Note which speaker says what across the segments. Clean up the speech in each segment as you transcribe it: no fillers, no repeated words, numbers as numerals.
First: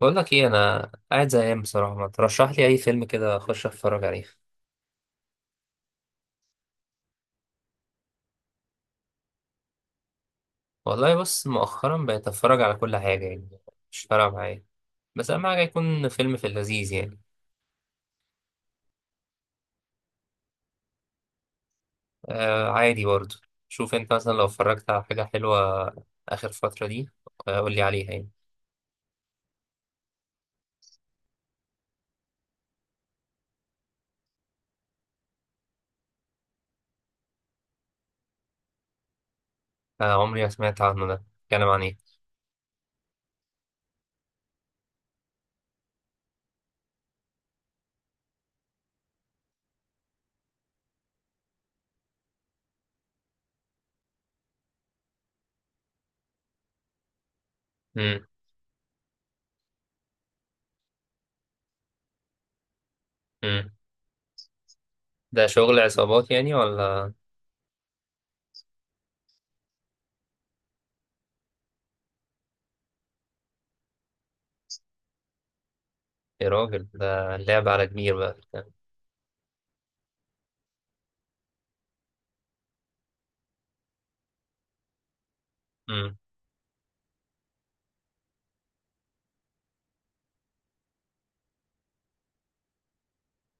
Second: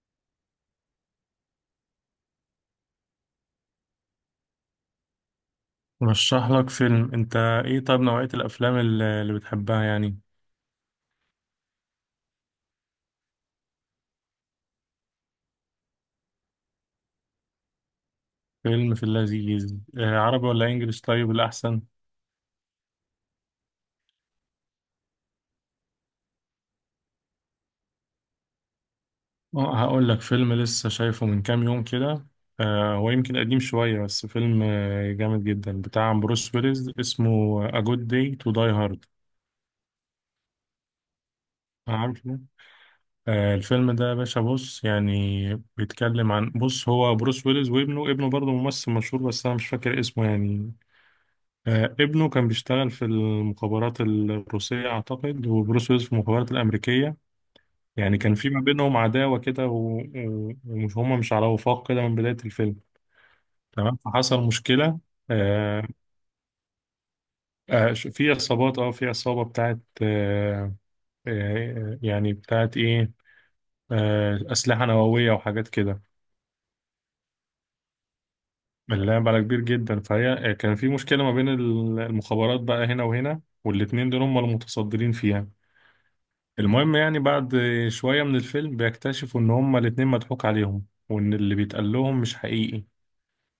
Speaker 1: بقول لك ايه، انا قاعد زهقان بصراحه. ما ترشح لي اي فيلم كده اخش اتفرج عليه.
Speaker 2: رشح لك فيلم انت. ايه، طيب نوعية الافلام اللي بتحبها يعني؟
Speaker 1: والله بص، مؤخرا بقيت اتفرج على كل حاجه يعني. مش فارقه معايا. بس اهم حاجه يكون فيلم في اللذيذ يعني.
Speaker 2: فيلم في اللذيذ، عربي ولا انجليش طيب الاحسن؟
Speaker 1: آه عادي برضه. شوف انت، مثلا لو اتفرجت على حاجه حلوه اخر فتره دي. قول لي عليها يعني.
Speaker 2: اه هقول لك فيلم لسه شايفه من كام يوم كده. هو يمكن قديم شوية، بس فيلم جامد جدا بتاع بروس ويلز اسمه A Good Day to Die Hard.
Speaker 1: آه، عمري ما سمعت عنه. ده بيتكلم عن ايه؟
Speaker 2: عارفه؟ الفيلم ده يا باشا، بص يعني بيتكلم عن، بص هو بروس ويلز وابنه، ابنه برضه ممثل مشهور بس انا مش فاكر اسمه يعني. ابنه كان بيشتغل في المخابرات الروسية أعتقد، وبروس ويلز في المخابرات الأمريكية. يعني
Speaker 1: امم
Speaker 2: كان في ما بينهم عداوة كده، و- و- ومش، هما مش على وفاق كده من بداية الفيلم.
Speaker 1: امم
Speaker 2: تمام، فحصل مشكلة.
Speaker 1: ده شغل
Speaker 2: آه،
Speaker 1: عصابات يعني ولا؟
Speaker 2: في عصابات، اه في عصابة بتاعت آه، يعني بتاعت إيه، أسلحة نووية وحاجات كده.
Speaker 1: يا راجل، ده لعب على كبير بقى.
Speaker 2: اللعب على كبير جدا، فهي كان في مشكلة ما بين المخابرات بقى هنا وهنا، والاتنين دول هما المتصدرين فيها.
Speaker 1: امم
Speaker 2: المهم يعني بعد شوية من الفيلم بيكتشفوا إن هما الاتنين مضحوك عليهم، وإن اللي بيتقال لهم مش حقيقي.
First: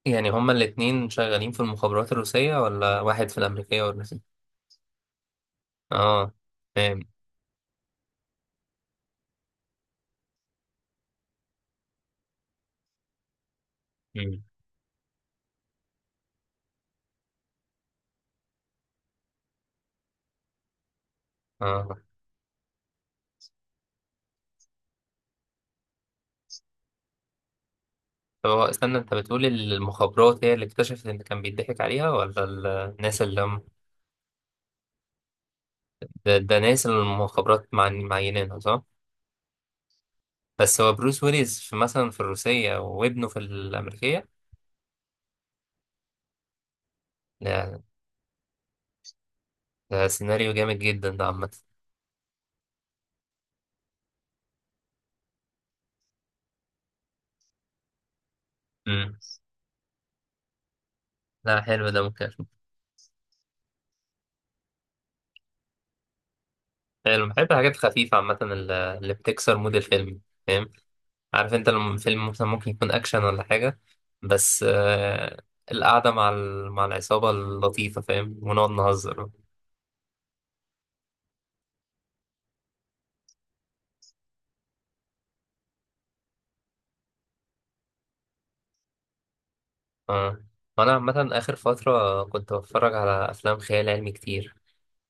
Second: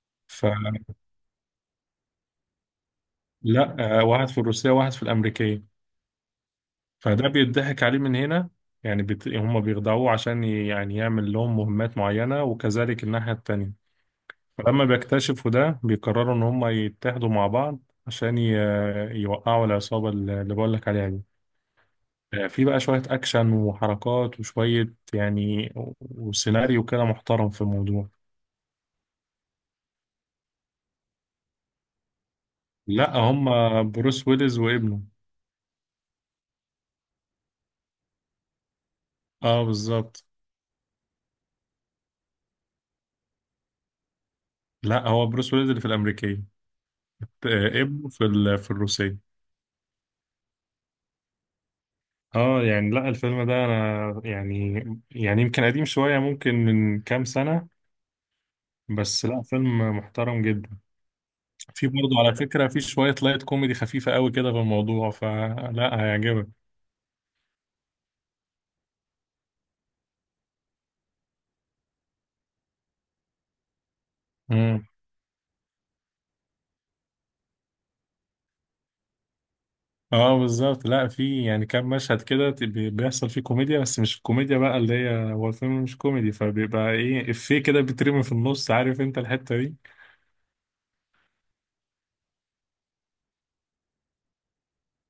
Speaker 1: يعني هما
Speaker 2: فلا،
Speaker 1: الاتنين شغالين في المخابرات الروسيه، ولا واحد في الامريكيه
Speaker 2: واحد
Speaker 1: والروسية؟
Speaker 2: في الروسية وواحد في الأمريكية.
Speaker 1: اه، فاهم.
Speaker 2: فده بيضحك عليه من هنا. يعني بت... هما بيخدعوه عشان ي... يعني يعمل لهم مهمات معينة، وكذلك الناحية التانية.
Speaker 1: مم.
Speaker 2: فلما بيكتشفوا ده بيقرروا إن هما يتحدوا مع بعض عشان ي... يوقعوا العصابة اللي بقولك عليها دي.
Speaker 1: اه،
Speaker 2: في بقى شوية أكشن وحركات وشوية، يعني و- وسيناريو كده محترم في الموضوع.
Speaker 1: طب هو استنى، انت بتقول المخابرات هي اللي اكتشفت ان كان بيضحك عليها، ولا
Speaker 2: لا،
Speaker 1: الناس اللي
Speaker 2: هم
Speaker 1: هم
Speaker 2: بروس ويلز وابنه.
Speaker 1: ده ناس اللي المخابرات معينينها، صح؟
Speaker 2: اه بالظبط.
Speaker 1: بس هو بروس ويلز في مثلا في الروسية، وابنه في الأمريكية؟
Speaker 2: لا، هو بروس ويلز اللي في الامريكيه،
Speaker 1: ده,
Speaker 2: ابنه في الروسيه.
Speaker 1: ده سيناريو جامد جدا ده عامة.
Speaker 2: اه يعني، لا الفيلم ده انا يعني، يعني يمكن قديم شويه، ممكن من كام سنه،
Speaker 1: مم.
Speaker 2: بس لا فيلم محترم جدا.
Speaker 1: لا
Speaker 2: في
Speaker 1: حلو ده،
Speaker 2: برضه
Speaker 1: ممكن
Speaker 2: على
Speaker 1: أشوف.
Speaker 2: فكره في شويه لايت كوميدي خفيفه قوي كده في الموضوع، فلا هيعجبك.
Speaker 1: حلو، بحب الحاجات الخفيفة عامة، اللي بتكسر مود الفيلم. فاهم؟ عارف انت لما فيلم مثلا ممكن يكون اكشن ولا حاجه، بس آه، القعده مع مع العصابه اللطيفه، فاهم، ونقعد نهزر.
Speaker 2: اه بالظبط. لا، في يعني كام مشهد كده ت- بي- بيحصل فيه كوميديا، بس مش الكوميديا بقى اللي هي، هو الفيلم مش كوميدي، فبيبقى ايه، افيه كده بيترمي في النص، عارف انت الحتة دي.
Speaker 1: اه، وانا عامه اخر فتره كنت بتفرج على افلام خيال علمي كتير.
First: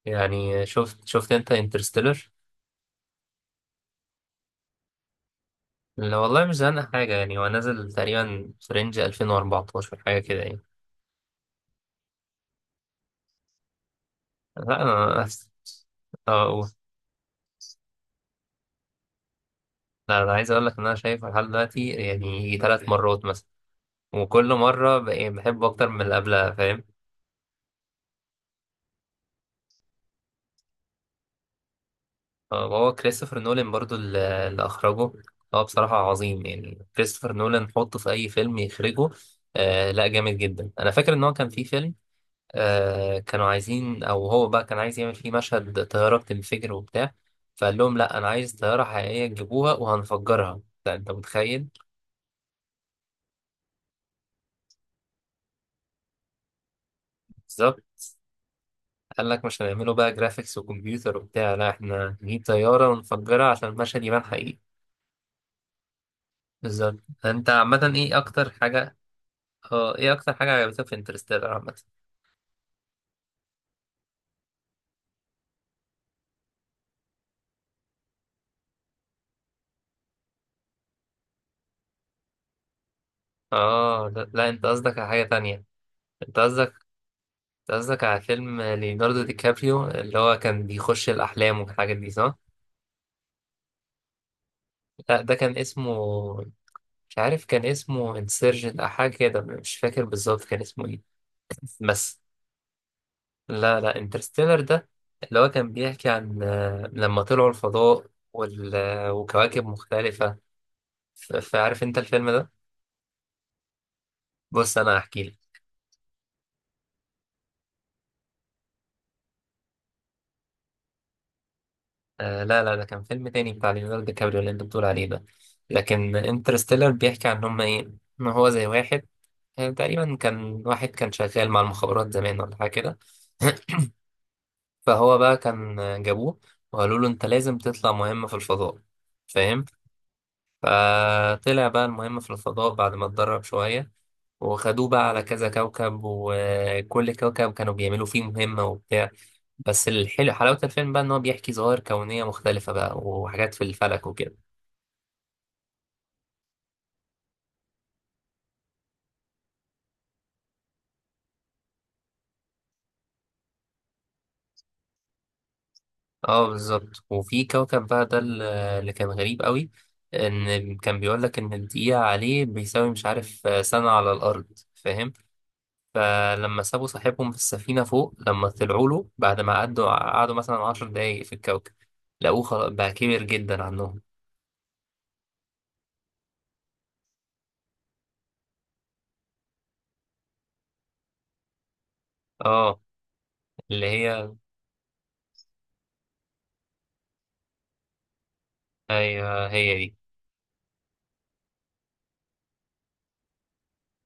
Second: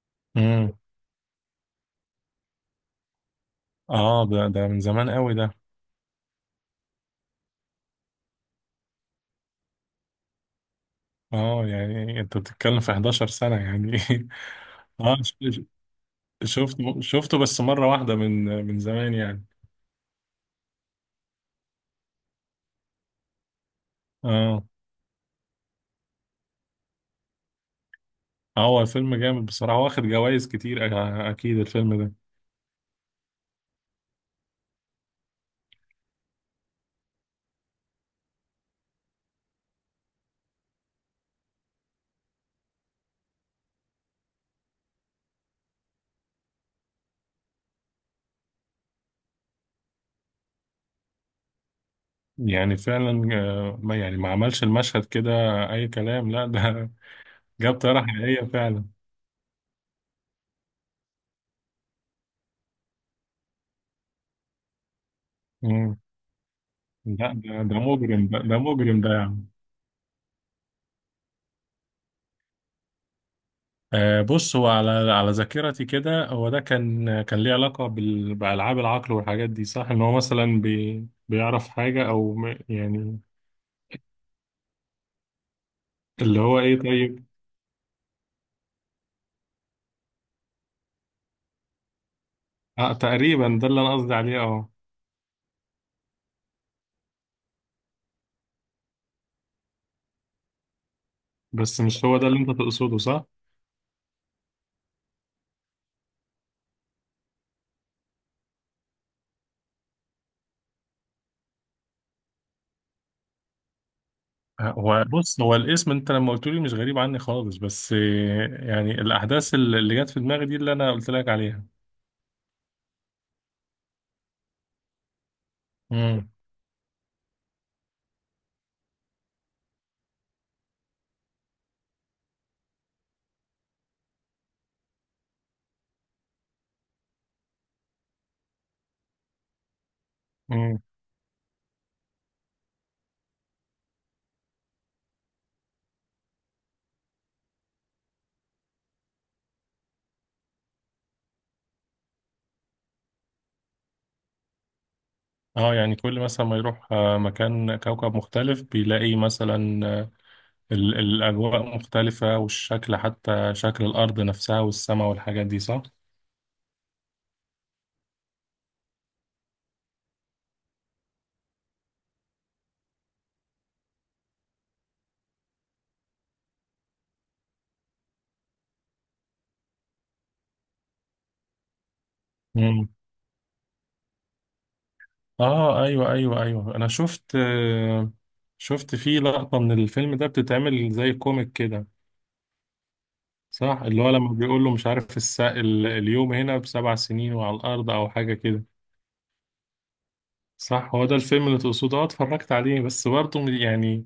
Speaker 1: يعني
Speaker 2: امم
Speaker 1: شفت انت انترستيلر؟
Speaker 2: اه، ده من زمان قوي ده.
Speaker 1: لا والله مش زهقان حاجه يعني. هو نازل تقريبا في رينج 2014 حاجه كده يعني.
Speaker 2: اه يعني انت بتتكلم في 11 سنة يعني.
Speaker 1: لا
Speaker 2: اه،
Speaker 1: انا، اه أوه.
Speaker 2: شفته بس مرة واحدة من زمان يعني.
Speaker 1: لا انا عايز اقول لك ان انا شايفه لحد دلوقتي يعني 3 مرات مثلا. وكل
Speaker 2: اه،
Speaker 1: مره بحبه اكتر من اللي قبلها، فاهم.
Speaker 2: هو الفيلم جامد بصراحة، واخد جوائز كتير أ-، اكيد الفيلم ده.
Speaker 1: آه، وهو كريستوفر نولان برضو اللي أخرجه. هو بصراحة عظيم يعني، كريستوفر نولان حطه في أي فيلم يخرجه. آه لا جامد جدا. أنا فاكر إن هو كان في فيلم، آه، كانوا عايزين، أو هو بقى كان عايز يعمل فيه مشهد طيارة بتنفجر وبتاع. فقال لهم لا، أنا عايز طيارة حقيقية تجيبوها وهنفجرها. ده أنت متخيل؟
Speaker 2: يعني فعلا، ما يعني، ما عملش المشهد كده اي كلام، لا ده جاب
Speaker 1: بالظبط.
Speaker 2: طيارة حقيقية فعلا.
Speaker 1: قال لك مش هنعمله بقى جرافيكس وكمبيوتر وبتاع، لا إحنا نجيب طيارة ونفجرها عشان المشهد يبان حقيقي.
Speaker 2: مم.
Speaker 1: بالظبط.
Speaker 2: لا
Speaker 1: انت
Speaker 2: ده،
Speaker 1: عامة ايه اكتر
Speaker 2: ده
Speaker 1: حاجة،
Speaker 2: مجرم ده يعني.
Speaker 1: اه، ايه اكتر حاجة عجبتك في انترستيلر عامة؟
Speaker 2: آه بص، هو على على ذاكرتي كده، هو ده كان، كان ليه علاقة بألعاب العقل والحاجات دي صح؟ إن هو مثلا بي بيعرف حاجة أو م- يعني.
Speaker 1: اه لا, انت قصدك على حاجة تانية. انت
Speaker 2: اللي هو
Speaker 1: قصدك
Speaker 2: إيه طيب.
Speaker 1: انت قصدك على فيلم ليوناردو دي كابريو اللي هو كان بيخش الأحلام والحاجات دي صح؟
Speaker 2: آه تقريبا ده اللي أنا قصدي عليه، أه.
Speaker 1: لا ده كان اسمه، مش عارف كان اسمه انسيرجن أو حاجة كده، مش فاكر بالظبط كان اسمه ايه.
Speaker 2: بس مش هو
Speaker 1: بس
Speaker 2: ده اللي أنت تقصده صح؟
Speaker 1: لا انترستيلر ده اللي هو كان بيحكي عن آه، لما طلعوا الفضاء وال... آه، وكواكب مختلفة. فعارف انت الفيلم ده؟ بص انا
Speaker 2: هو
Speaker 1: هحكي لك.
Speaker 2: بص، هو الاسم أنت لما قلت لي مش غريب عني خالص، بس يعني الأحداث اللي جت في دماغي دي اللي أنا قلت لك عليها.
Speaker 1: آه لا ده كان فيلم تاني بتاع ليوناردو دي كابريو اللي انت بتقول عليه ده. لكن انترستيلر بيحكي عن هم ايه، ان هو زي واحد، آه، تقريبا كان واحد كان شغال مع المخابرات زمان ولا حاجه كده. فهو بقى كان، آه، جابوه وقالوا له انت لازم تطلع مهمه في الفضاء، فاهم.
Speaker 2: مم.
Speaker 1: فطلع بقى المهمه في الفضاء بعد ما اتدرب شويه، وخدوه بقى على كذا كوكب، وكل كوكب كانوا بيعملوا فيه مهمة وبتاع. بس الحلو، حلاوة الفيلم بقى إن هو بيحكي ظواهر كونية مختلفة بقى وحاجات في الفلك وكده.
Speaker 2: اه يعني كل مثلا ما يروح مكان كوكب مختلف بيلاقي مثلا، ال- الأجواء مختلفة، والشكل، حتى شكل الأرض نفسها والسماء والحاجات دي صح؟
Speaker 1: اه بالظبط. وفي كوكب بقى ده اللي كان غريب قوي، ان كان بيقول لك ان الدقيقة عليه بيساوي مش عارف آه، سنة على الأرض، فاهم. فلما سابوا صاحبهم في السفينة فوق، لما طلعوا له بعد ما قعدوا مثلا 10 دقايق في الكوكب، لقوه خلاص
Speaker 2: مم.
Speaker 1: بقى كبير جدا عنهم.
Speaker 2: اه ايوه ايوه ايوه، انا شفت شفت فيه لقطة من الفيلم ده بتتعمل زي كوميك كده
Speaker 1: اه
Speaker 2: صح؟
Speaker 1: اللي
Speaker 2: اللي هو
Speaker 1: هي،
Speaker 2: لما بيقول له مش عارف الس... ال- اليوم هنا بسبع سنين وعلى الأرض أو حاجة كده.
Speaker 1: ايوه هي دي.
Speaker 2: صح، هو ده الفيلم اللي تقصده، اه اتفرجت عليه، بس برضه يعني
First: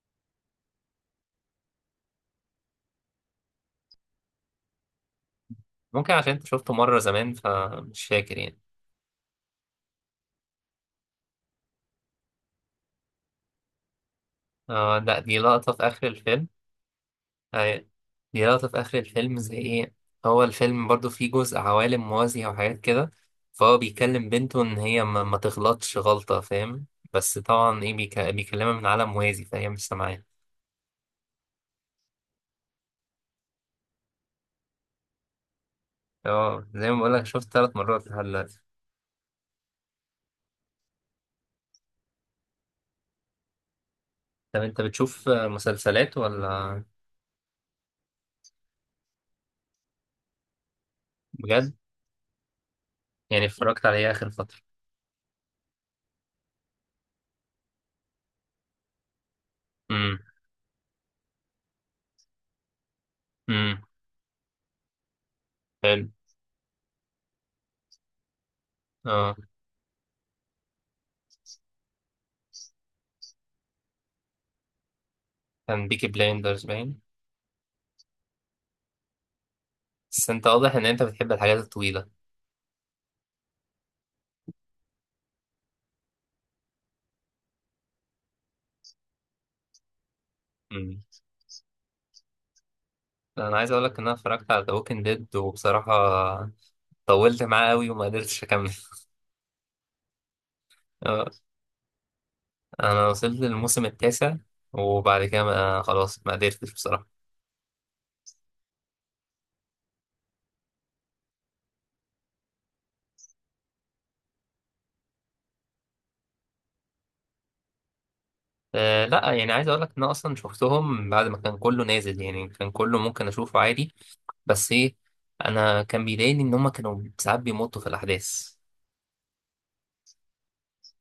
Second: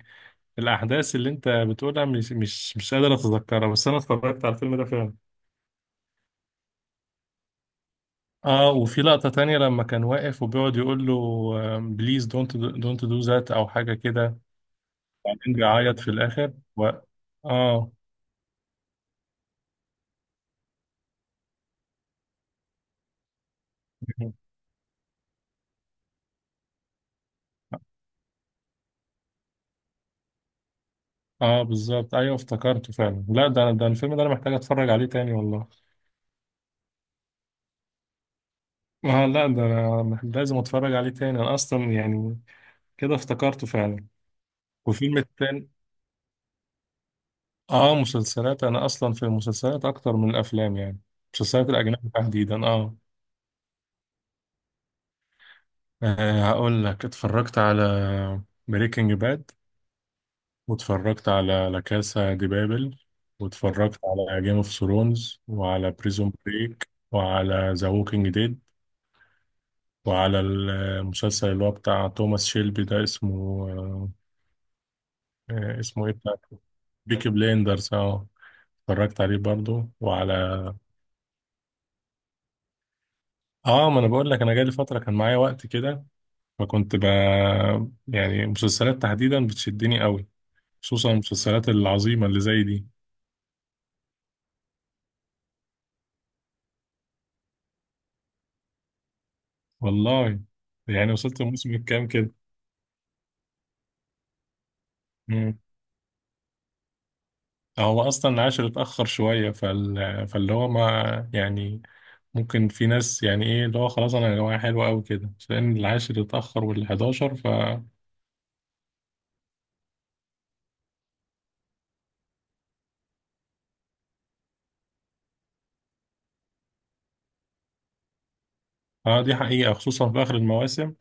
Speaker 2: الأحداث اللي أنت بتقولها مش قادر أتذكرها، بس أنا اتفرجت على الفيلم ده فعلا.
Speaker 1: ممكن عشان انت شفته مرة زمان فمش فاكر يعني.
Speaker 2: آه، وفي لقطة تانية لما كان واقف وبيقعد يقول له بليز دونت دو ذات أو حاجة كده،
Speaker 1: اه لا دي
Speaker 2: وبعدين
Speaker 1: لقطة في
Speaker 2: بيعيط
Speaker 1: آخر
Speaker 2: في
Speaker 1: الفيلم.
Speaker 2: الآخر و...
Speaker 1: أيوة.
Speaker 2: آه.
Speaker 1: دي لقطة في آخر الفيلم زي إيه. هو الفيلم برضو فيه جزء عوالم موازية وحاجات كده، فهو بيكلم بنته إن هي ما تغلطش غلطة، فاهم. بس طبعا إيه بيكلمها من عالم موازي فهي مش سامعاه.
Speaker 2: آه بالظبط، أيوه افتكرته فعلا، لا ده الفيلم ده أنا محتاج أتفرج عليه تاني والله.
Speaker 1: اه زي ما بقولك، شفت 3 مرات لحد دلوقتي.
Speaker 2: آه لا، ده أنا مح-، لازم أتفرج عليه تاني أنا أصلا يعني، كده افتكرته فعلا.
Speaker 1: طب أنت
Speaker 2: وفيلم
Speaker 1: بتشوف
Speaker 2: التاني،
Speaker 1: مسلسلات ولا؟
Speaker 2: آه مسلسلات أنا أصلا في المسلسلات أكتر من الأفلام يعني. المسلسلات
Speaker 1: بجد؟
Speaker 2: الأجنبي تحديدا، آه.
Speaker 1: يعني اتفرجت على إيه آخر فترة؟
Speaker 2: أه هقول لك اتفرجت على بريكنج باد،
Speaker 1: امم
Speaker 2: واتفرجت على لا كاسا دي بابل،
Speaker 1: امم
Speaker 2: واتفرجت على جيم اوف ثرونز وعلى
Speaker 1: حلو.
Speaker 2: بريزون بريك وعلى ذا ووكينج ديد،
Speaker 1: اه،
Speaker 2: وعلى المسلسل اللي هو بتاع توماس شيلبي ده اسمه أه،
Speaker 1: كان بيكي
Speaker 2: اسمه ايه بتاع،
Speaker 1: بلايندرز باين.
Speaker 2: بيكي بليندرز اه. اتفرجت عليه برضو،
Speaker 1: بس
Speaker 2: وعلى،
Speaker 1: أنت واضح إن أنت بتحب الحاجات الطويلة.
Speaker 2: اه ما انا بقول لك انا جالي فترة كان معايا وقت كده، فكنت ب، يعني مسلسلات تحديدا بتشدني قوي، خصوصا المسلسلات العظيمة اللي زي دي.
Speaker 1: انا عايز اقول لك ان انا اتفرجت على ذا ووكينج ديد، وبصراحه طولت معاه قوي وما قدرتش اكمل.
Speaker 2: والله، يعني
Speaker 1: آه،
Speaker 2: وصلت الموسم الكام كده؟
Speaker 1: انا وصلت للموسم التاسع وبعد كده
Speaker 2: مم.
Speaker 1: ما، خلاص ما قدرتش بصراحه.
Speaker 2: هو اصلا العاشر اتاخر شويه، فال... فاللي هو ما يعني، ممكن في ناس يعني ايه اللي هو خلاص انا يا جماعه حلوه قوي كده، بس لان العاشر اتاخر وال11 ف.
Speaker 1: أه لا، يعني عايز اقول لك ان انا اصلا شفتهم بعد ما كان كله نازل يعني، كان كله ممكن اشوفه عادي. بس ايه، انا كان بيضايقني ان هم كانوا ساعات بيمطوا في الاحداث.
Speaker 2: اه دي حقيقه، خصوصا في اخر المواسم.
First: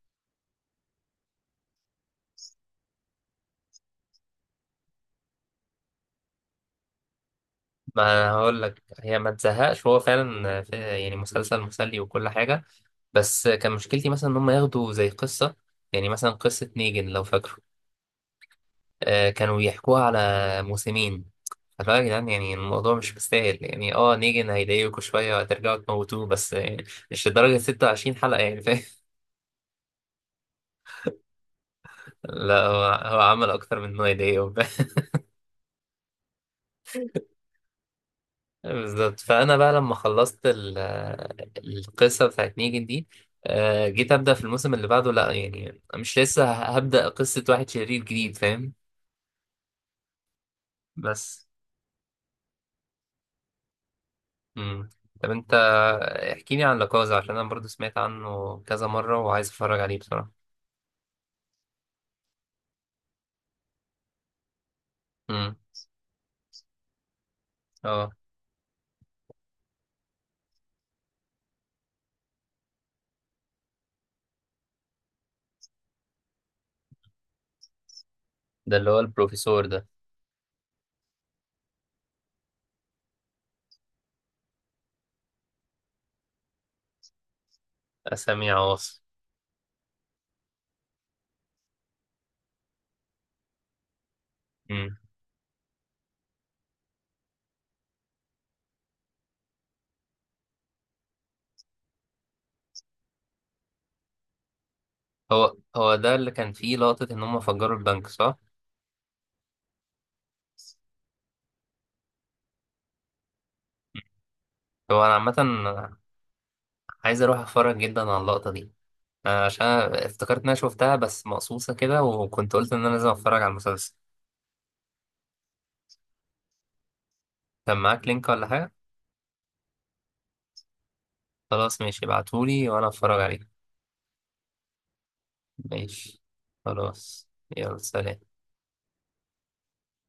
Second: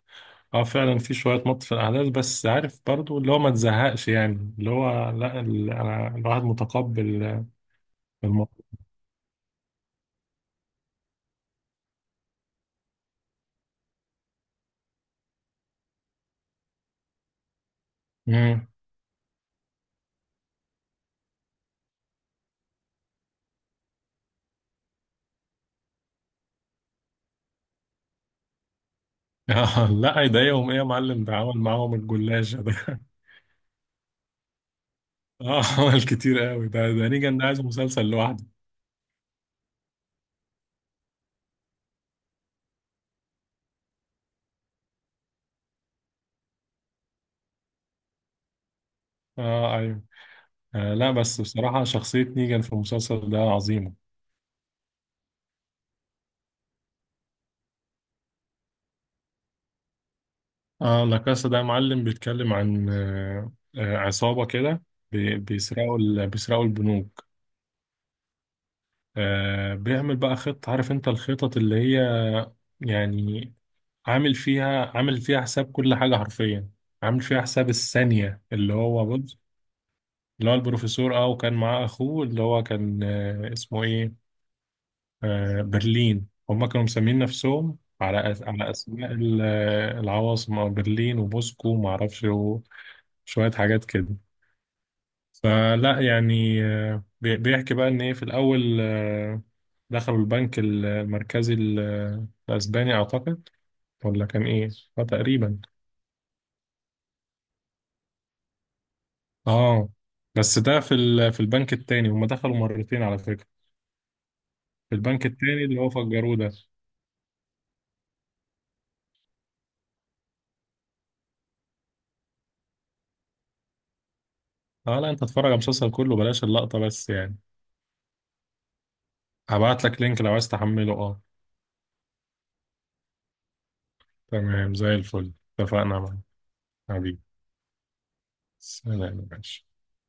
Speaker 2: اه فعلا في شويه مط في الاحداث، بس عارف برضو اللي هو ما تزهقش يعني اللي هو لا، ال... انا الواحد متقبل
Speaker 1: ما أنا
Speaker 2: الموضوع.
Speaker 1: هقول لك هي ما تزهقش، هو فعلا يعني مسلسل مسلي وكل حاجه. بس كان مشكلتي مثلا ان هم ياخدوا زي قصه، يعني مثلا قصه نيجن لو فاكره،
Speaker 2: مم.
Speaker 1: آه، كانوا بيحكوها على موسمين. فاللي هو يا جدعان، يعني الموضوع مش مستاهل. يعني اه نيجن هيضايقكوا شوية وهترجعوا تموتوه، بس يعني مش لدرجة 26 حلقة يعني، فاهم.
Speaker 2: لا يضايقهم ايه يا معلم، ده عمل معاهم الجلاشه
Speaker 1: لا هو
Speaker 2: ده.
Speaker 1: هو عمل أكتر من إنه يضايقهم.
Speaker 2: اه عمل كتير قوي ده، ده نيجان ده عايز مسلسل لوحده.
Speaker 1: بالظبط. فأنا بقى لما خلصت القصة بتاعت نيجن دي، آه، جيت أبدأ في الموسم اللي بعده، لا يعني مش لسه هبدأ قصة واحد شرير جديد، فاهم.
Speaker 2: اه ايوه، آه لا، بس
Speaker 1: بس
Speaker 2: بصراحة شخصية نيجان في المسلسل ده عظيمة.
Speaker 1: مم. طب انت احكي لي عن لاكازا، عشان انا برضو سمعت عنه كذا مرة وعايز اتفرج عليه بصراحة.
Speaker 2: اه لا كاسا ده معلم، بيتكلم عن آه، عصابة كده،
Speaker 1: امم
Speaker 2: بيسرقوا بيسرقوا البنوك.
Speaker 1: اه،
Speaker 2: آه بيعمل بقى خطة، عارف انت الخطط اللي هي يعني، عامل فيها عامل فيها حساب كل حاجة حرفيا، عامل فيها حساب الثانية، اللي
Speaker 1: ده اللي هو
Speaker 2: هو بص.
Speaker 1: البروفيسور ده.
Speaker 2: اللي هو البروفيسور اه، وكان معاه اخوه اللي هو كان آه اسمه ايه، برلين. هم كانوا مسمين نفسهم على أس...
Speaker 1: اسامي
Speaker 2: على
Speaker 1: عواصم.
Speaker 2: أسماء ال- العواصم، أو برلين وموسكو وما أعرفش وشوية حاجات كده.
Speaker 1: امم
Speaker 2: فلا يعني بي- بيحكي بقى إن إيه، في الأول دخلوا البنك ال- المركزي ال- الأسباني أعتقد، ولا كان إيه؟ آه
Speaker 1: هو
Speaker 2: تقريبا،
Speaker 1: هو ده اللي كان فيه لقطة ان هم فجروا البنك صح؟
Speaker 2: آه بس ده في ال... في البنك التاني، هم دخلوا مرتين على فكرة. في
Speaker 1: هو انا
Speaker 2: البنك التاني اللي هو
Speaker 1: عامة
Speaker 2: فجروه ده.
Speaker 1: عايز اروح اتفرج جدا على اللقطة دي، آه، عشان أنا افتكرت ان انا شفتها بس مقصوصة كده، وكنت قلت ان انا لازم اتفرج على المسلسل.
Speaker 2: اه لا، انت اتفرج على المسلسل كله بلاش اللقطة بس يعني.
Speaker 1: كان معاك لينك ولا حاجة؟
Speaker 2: هبعت لك لينك لو عايز تحمله، اه.
Speaker 1: خلاص ماشي، ابعتهولي وانا اتفرج عليه.
Speaker 2: تمام زي الفل، اتفقنا معاك.
Speaker 1: ماشي.
Speaker 2: حبيبي.
Speaker 1: خلاص. يلا سلام.
Speaker 2: سلام يا باشا.